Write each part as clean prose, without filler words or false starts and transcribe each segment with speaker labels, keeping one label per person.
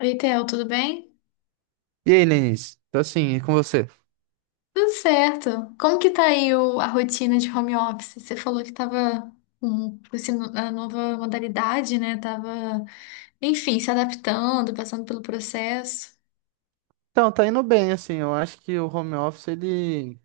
Speaker 1: Oi, Theo, tudo bem?
Speaker 2: E aí, Lenice? Tô assim, e com você?
Speaker 1: Tudo certo. Como que tá aí a rotina de home office? Você falou que tava com esse no- a nova modalidade, né? Tava, enfim, se adaptando, passando pelo processo.
Speaker 2: Então, tá indo bem, assim, eu acho que o home office, ele,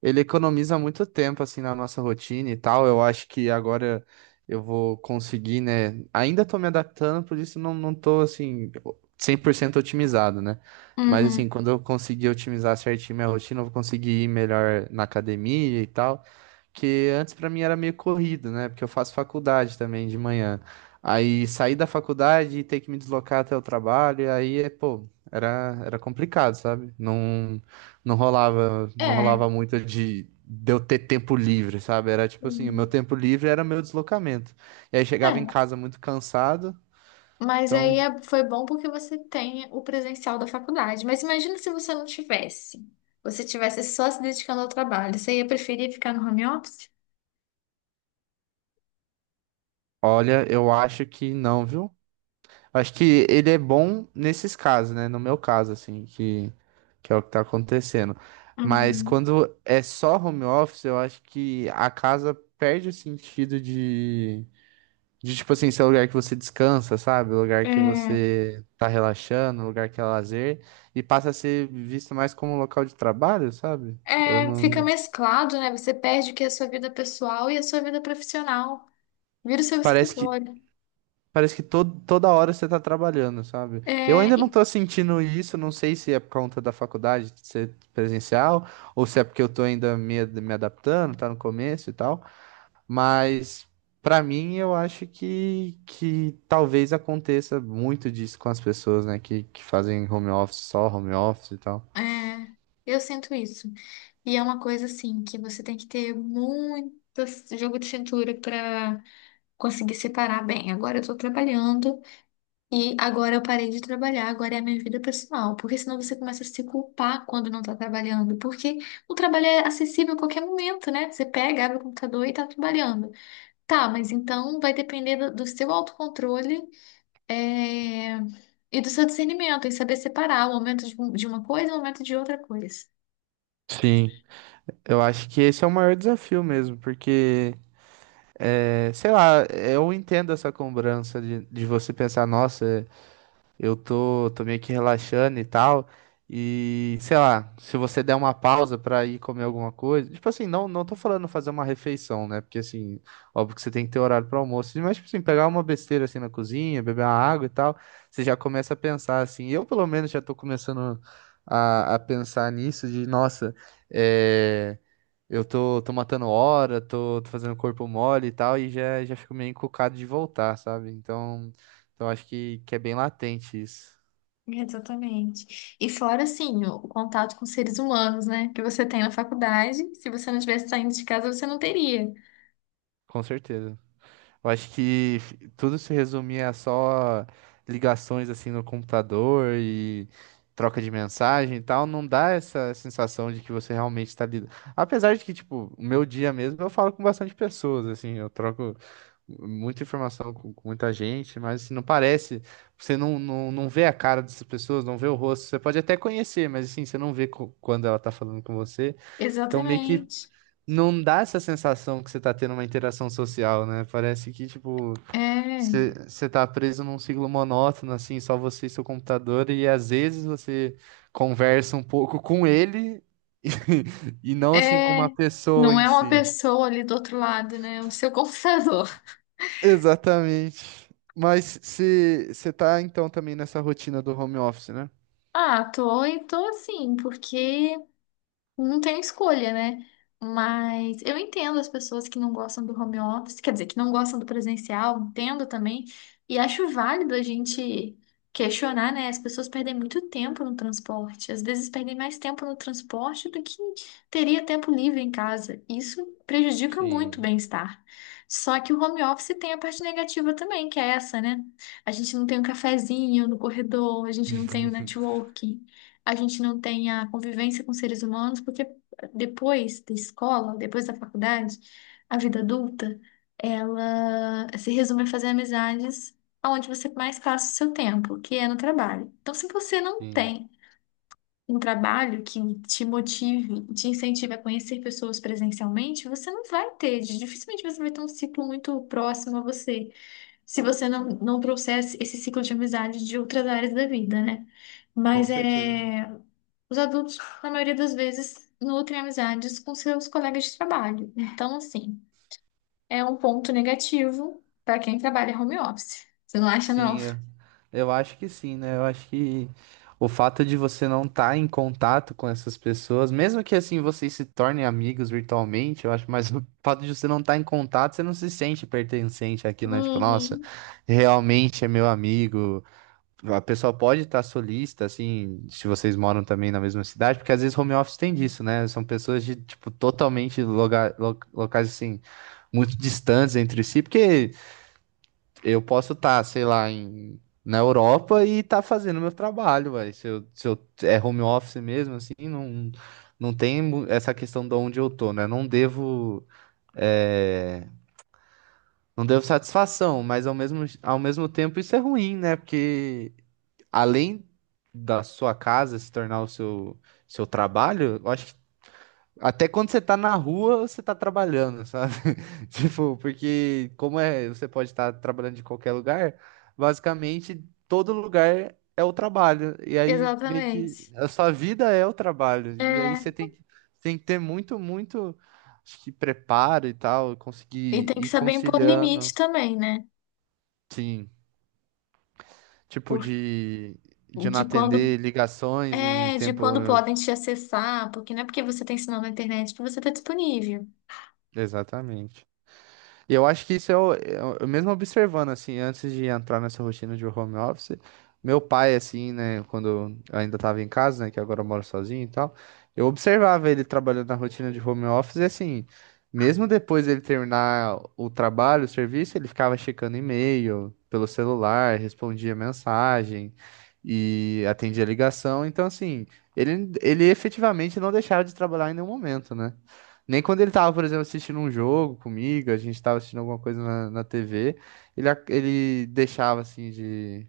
Speaker 2: ele economiza muito tempo, assim, na nossa rotina e tal, eu acho que agora eu vou conseguir, né, ainda tô me adaptando, por isso não tô, assim, 100% otimizado, né, mas, assim,
Speaker 1: Uhum.
Speaker 2: quando eu conseguir otimizar certinho minha rotina, eu vou conseguir ir melhor na academia e tal, que antes pra mim era meio corrido, né? Porque eu faço faculdade também de manhã. Aí sair da faculdade e ter que me deslocar até o trabalho, aí é, pô, era complicado, sabe? Não, não rolava, não
Speaker 1: É.
Speaker 2: rolava muito de eu ter tempo livre, sabe? Era tipo assim, o meu
Speaker 1: Hum,
Speaker 2: tempo livre era meu deslocamento. E aí chegava em
Speaker 1: É.
Speaker 2: casa muito cansado,
Speaker 1: Mas
Speaker 2: então,
Speaker 1: aí foi bom porque você tem o presencial da faculdade. Mas imagina se você não tivesse. Você tivesse só se dedicando ao trabalho. Você ia preferir ficar no home office?
Speaker 2: olha, eu acho que não, viu? Acho que ele é bom nesses casos, né? No meu caso, assim, que é o que tá acontecendo. Mas
Speaker 1: Uhum.
Speaker 2: quando é só home office, eu acho que a casa perde o sentido de tipo assim, ser o lugar que você descansa, sabe? O lugar que
Speaker 1: É.
Speaker 2: você tá relaxando, o lugar que é lazer, e passa a ser visto mais como um local de trabalho, sabe? Eu
Speaker 1: É, fica
Speaker 2: não.
Speaker 1: mesclado, né? Você perde o que é a sua vida pessoal e a sua vida profissional. Vira o seu
Speaker 2: Parece que
Speaker 1: escritório.
Speaker 2: Parece que todo, toda hora você tá trabalhando, sabe? Eu
Speaker 1: É,
Speaker 2: ainda não
Speaker 1: e-
Speaker 2: tô sentindo isso, não sei se é por conta da faculdade de ser presencial, ou se é porque eu tô ainda me adaptando, tá no começo e tal, mas pra mim eu acho que talvez aconteça muito disso com as pessoas, né, que fazem home office, só home office e tal.
Speaker 1: é, eu sinto isso. E é uma coisa assim que você tem que ter muito jogo de cintura para conseguir separar bem. Agora eu tô trabalhando e agora eu parei de trabalhar, agora é a minha vida pessoal. Porque senão você começa a se culpar quando não tá trabalhando. Porque o trabalho é acessível a qualquer momento, né? Você pega, abre o computador e tá trabalhando. Tá, mas então vai depender do seu autocontrole, é, e do seu discernimento, em saber separar o momento de uma coisa e o momento de outra coisa.
Speaker 2: Sim, eu acho que esse é o maior desafio mesmo, porque, é, sei lá, eu entendo essa cobrança de você pensar, nossa. Eu tô, tô meio que relaxando e tal. E, sei lá, se você der uma pausa pra ir comer alguma coisa. Tipo assim, não, não tô falando fazer uma refeição, né? Porque, assim, óbvio que você tem que ter horário para almoço. Mas, tipo assim, pegar uma besteira assim na cozinha, beber uma água e tal. Você já começa a pensar, assim. Eu, pelo menos, já tô começando a pensar nisso, de, nossa, é. Eu tô, tô matando hora, tô, tô fazendo corpo mole e tal, e já, já fico meio encucado de voltar, sabe? Então acho que é bem latente isso,
Speaker 1: Exatamente. E fora, assim, o contato com seres humanos, né? Que você tem na faculdade, se você não tivesse saindo de casa, você não teria.
Speaker 2: com certeza. Eu acho que tudo se resumia a só ligações assim no computador e troca de mensagem e tal, não dá essa sensação de que você realmente está lidando. Apesar de que, tipo, o meu dia mesmo eu falo com bastante pessoas, assim, eu troco muita informação com muita gente, mas assim, não parece, você não, não, não vê a cara dessas pessoas, não vê o rosto, você pode até conhecer, mas assim, você não vê quando ela tá falando com você, então meio que
Speaker 1: Exatamente.
Speaker 2: não dá essa sensação que você tá tendo uma interação social, né? Parece que, tipo,
Speaker 1: É,
Speaker 2: você tá preso num ciclo monótono, assim, só você e seu computador, e às vezes você conversa um pouco com ele e não, assim, com
Speaker 1: é.
Speaker 2: uma pessoa
Speaker 1: Não
Speaker 2: em
Speaker 1: é uma
Speaker 2: si.
Speaker 1: pessoa ali do outro lado, né? O seu computador.
Speaker 2: Exatamente. Mas se você tá, então, também nessa rotina do home office, né?
Speaker 1: Ah, tô, e tô assim, porque não tem escolha, né? Mas eu entendo as pessoas que não gostam do home office, quer dizer, que não gostam do presencial, entendo também. E acho válido a gente questionar, né? As pessoas perdem muito tempo no transporte. Às vezes perdem mais tempo no transporte do que teria tempo livre em casa. Isso prejudica muito o
Speaker 2: Sim.
Speaker 1: bem-estar. Só que o home office tem a parte negativa também, que é essa, né? A gente não tem um cafezinho no corredor, a gente não tem o networking, a gente não tem a convivência com seres humanos, porque depois da escola, depois da faculdade, a vida adulta, ela se resume a fazer amizades onde você mais passa o seu tempo, que é no trabalho. Então, se você não
Speaker 2: Sim,
Speaker 1: tem um trabalho que te motive, te incentive a conhecer pessoas presencialmente, você não vai ter, dificilmente você vai ter um ciclo muito próximo a você, se você não trouxer esse ciclo de amizade de outras áreas da vida, né?
Speaker 2: com
Speaker 1: Mas
Speaker 2: certeza.
Speaker 1: é. Os adultos, na maioria das vezes, nutrem amizades com seus colegas de trabalho. Então, assim, é um ponto negativo para quem trabalha home office. Você não acha, não?
Speaker 2: Sim, eu acho que sim, né? Eu acho que o fato de você não estar em contato com essas pessoas, mesmo que assim vocês se tornem amigos virtualmente, eu acho, mas o fato de você não estar em contato, você não se sente pertencente àquilo, né? Tipo, nossa,
Speaker 1: Uhum.
Speaker 2: realmente é meu amigo. A pessoa pode estar solista, assim, se vocês moram também na mesma cidade, porque às vezes home office tem disso, né? São pessoas de, tipo, totalmente locais assim muito distantes entre si, porque eu posso estar, sei lá, em, na Europa e estar fazendo meu trabalho, vai. Se eu é home office mesmo, assim, não, não tem essa questão de onde eu tô, né? Não devo, é, não devo satisfação, mas ao mesmo tempo isso é ruim, né? Porque além da sua casa se tornar seu trabalho, eu acho que até quando você tá na rua, você tá trabalhando, sabe? Tipo, porque como é, você pode estar trabalhando de qualquer lugar, basicamente todo lugar é o trabalho. E aí meio que
Speaker 1: Exatamente.
Speaker 2: a sua vida é o trabalho. E aí
Speaker 1: É,
Speaker 2: você tem que ter muito, acho que preparo e tal,
Speaker 1: e
Speaker 2: conseguir
Speaker 1: tem que
Speaker 2: ir
Speaker 1: saber impor limite
Speaker 2: conciliando,
Speaker 1: também, né?
Speaker 2: sim, tipo
Speaker 1: Por-
Speaker 2: de não
Speaker 1: de quando
Speaker 2: atender ligações em
Speaker 1: é, de
Speaker 2: tempo.
Speaker 1: quando podem te acessar, porque não é porque você tem sinal na internet que você está disponível.
Speaker 2: Exatamente. E eu acho que isso é o eu mesmo observando, assim, antes de entrar nessa rotina de home office, meu pai, assim, né, quando eu ainda tava em casa, né, que agora eu moro sozinho e tal, eu observava ele trabalhando na rotina de home office e, assim, mesmo depois dele terminar o trabalho, o serviço, ele ficava checando e-mail pelo celular, respondia mensagem e atendia ligação. Então, assim, ele efetivamente não deixava de trabalhar em nenhum momento, né? Nem quando ele tava, por exemplo, assistindo um jogo comigo, a gente tava assistindo alguma coisa na TV, ele deixava assim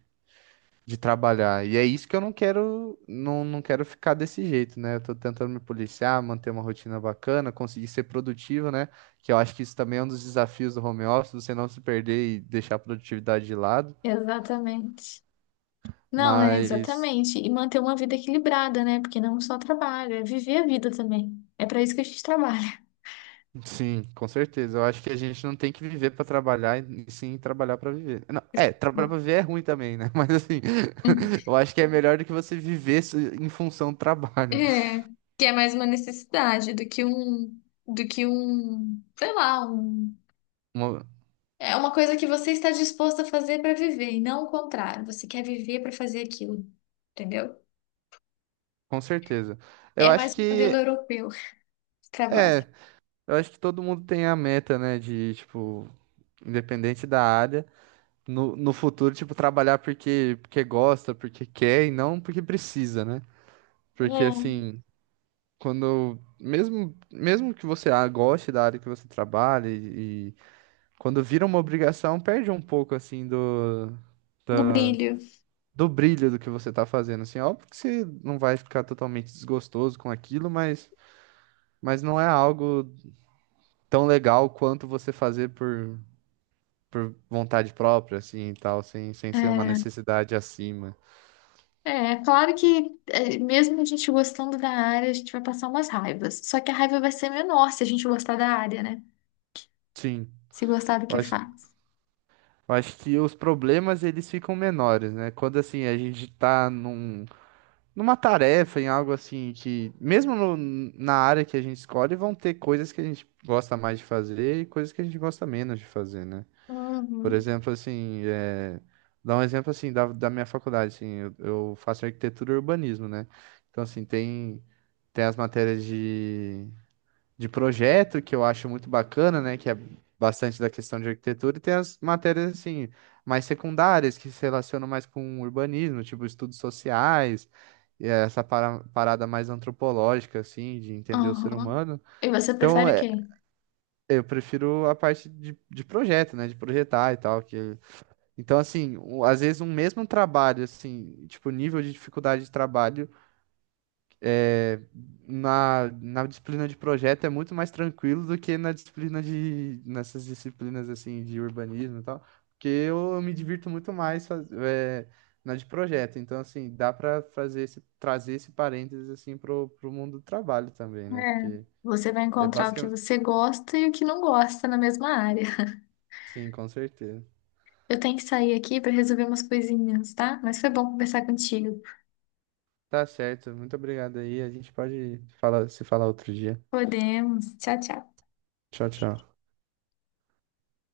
Speaker 2: de trabalhar. E é isso que eu não quero, não quero ficar desse jeito, né? Eu tô tentando me policiar, manter uma rotina bacana, conseguir ser produtivo, né? Que eu acho que isso também é um dos desafios do home office, você não se perder e deixar a produtividade de lado.
Speaker 1: Exatamente. Não, é
Speaker 2: Mas
Speaker 1: exatamente. E manter uma vida equilibrada, né? Porque não só trabalho, é viver a vida também. É para isso que a gente trabalha.
Speaker 2: Sim, com certeza. Eu acho que a gente não tem que viver pra trabalhar e sim trabalhar pra viver. Não, é, trabalhar pra viver é ruim também, né? Mas assim, eu acho que é melhor do que você viver em função do trabalho.
Speaker 1: É, que é mais uma necessidade do que um, sei lá, um,
Speaker 2: Uma-
Speaker 1: é uma coisa que você está disposto a fazer para viver e não o contrário. Você quer viver para fazer aquilo, entendeu?
Speaker 2: Com certeza.
Speaker 1: É
Speaker 2: Eu acho
Speaker 1: mais um modelo
Speaker 2: que
Speaker 1: europeu de trabalho.
Speaker 2: é, eu acho que todo mundo tem a meta, né, de tipo, independente da área, no futuro, tipo, trabalhar porque gosta, porque quer e não porque precisa, né? Porque
Speaker 1: É,
Speaker 2: assim, quando mesmo que você ah, goste da área que você trabalha e quando vira uma obrigação, perde um pouco assim do
Speaker 1: do brilho.
Speaker 2: do brilho do que você tá fazendo assim. Óbvio que você não vai ficar totalmente desgostoso com aquilo, mas não é algo tão legal quanto você fazer por vontade própria assim e tal, sem ser uma
Speaker 1: É,
Speaker 2: necessidade acima.
Speaker 1: é claro que é, mesmo a gente gostando da área, a gente vai passar umas raivas. Só que a raiva vai ser menor se a gente gostar da área, né?
Speaker 2: Sim.
Speaker 1: Se gostar do
Speaker 2: Eu
Speaker 1: que
Speaker 2: acho,
Speaker 1: faz.
Speaker 2: eu acho que os problemas eles ficam menores, né? Quando assim a gente tá numa tarefa, em algo assim que, mesmo no- na área que a gente escolhe, vão ter coisas que a gente gosta mais de fazer e coisas que a gente gosta menos de fazer, né? Por
Speaker 1: Uhum.
Speaker 2: exemplo, assim, é, dar um exemplo assim da minha faculdade, assim, eu faço arquitetura e urbanismo, né? Então, assim, tem as matérias de projeto, que eu acho muito bacana, né? Que é bastante da questão de arquitetura, e tem as matérias assim, mais secundárias, que se relacionam mais com urbanismo, tipo estudos sociais, e essa parada mais antropológica, assim, de entender o ser
Speaker 1: Uhum.
Speaker 2: humano.
Speaker 1: E você
Speaker 2: Então,
Speaker 1: prefere o
Speaker 2: é,
Speaker 1: quê?
Speaker 2: eu prefiro a parte de projeto, né? De projetar e tal. Que... Então, assim, às vezes um mesmo trabalho, assim, tipo, nível de dificuldade de trabalho. É, na disciplina de projeto é muito mais tranquilo do que na disciplina de, nessas disciplinas assim de urbanismo e tal, porque eu me divirto muito mais na de projeto. Então, assim, dá para fazer esse, trazer esse parênteses assim pro mundo do trabalho também, né?
Speaker 1: É,
Speaker 2: Porque
Speaker 1: você vai
Speaker 2: é
Speaker 1: encontrar o que
Speaker 2: basicamente.
Speaker 1: você gosta e o que não gosta na mesma área.
Speaker 2: Sim, com certeza.
Speaker 1: Eu tenho que sair aqui para resolver umas coisinhas, tá? Mas foi bom conversar contigo.
Speaker 2: Tá certo. Muito obrigado aí. A gente pode falar, se falar outro dia.
Speaker 1: Podemos. Tchau, tchau.
Speaker 2: Tchau, tchau.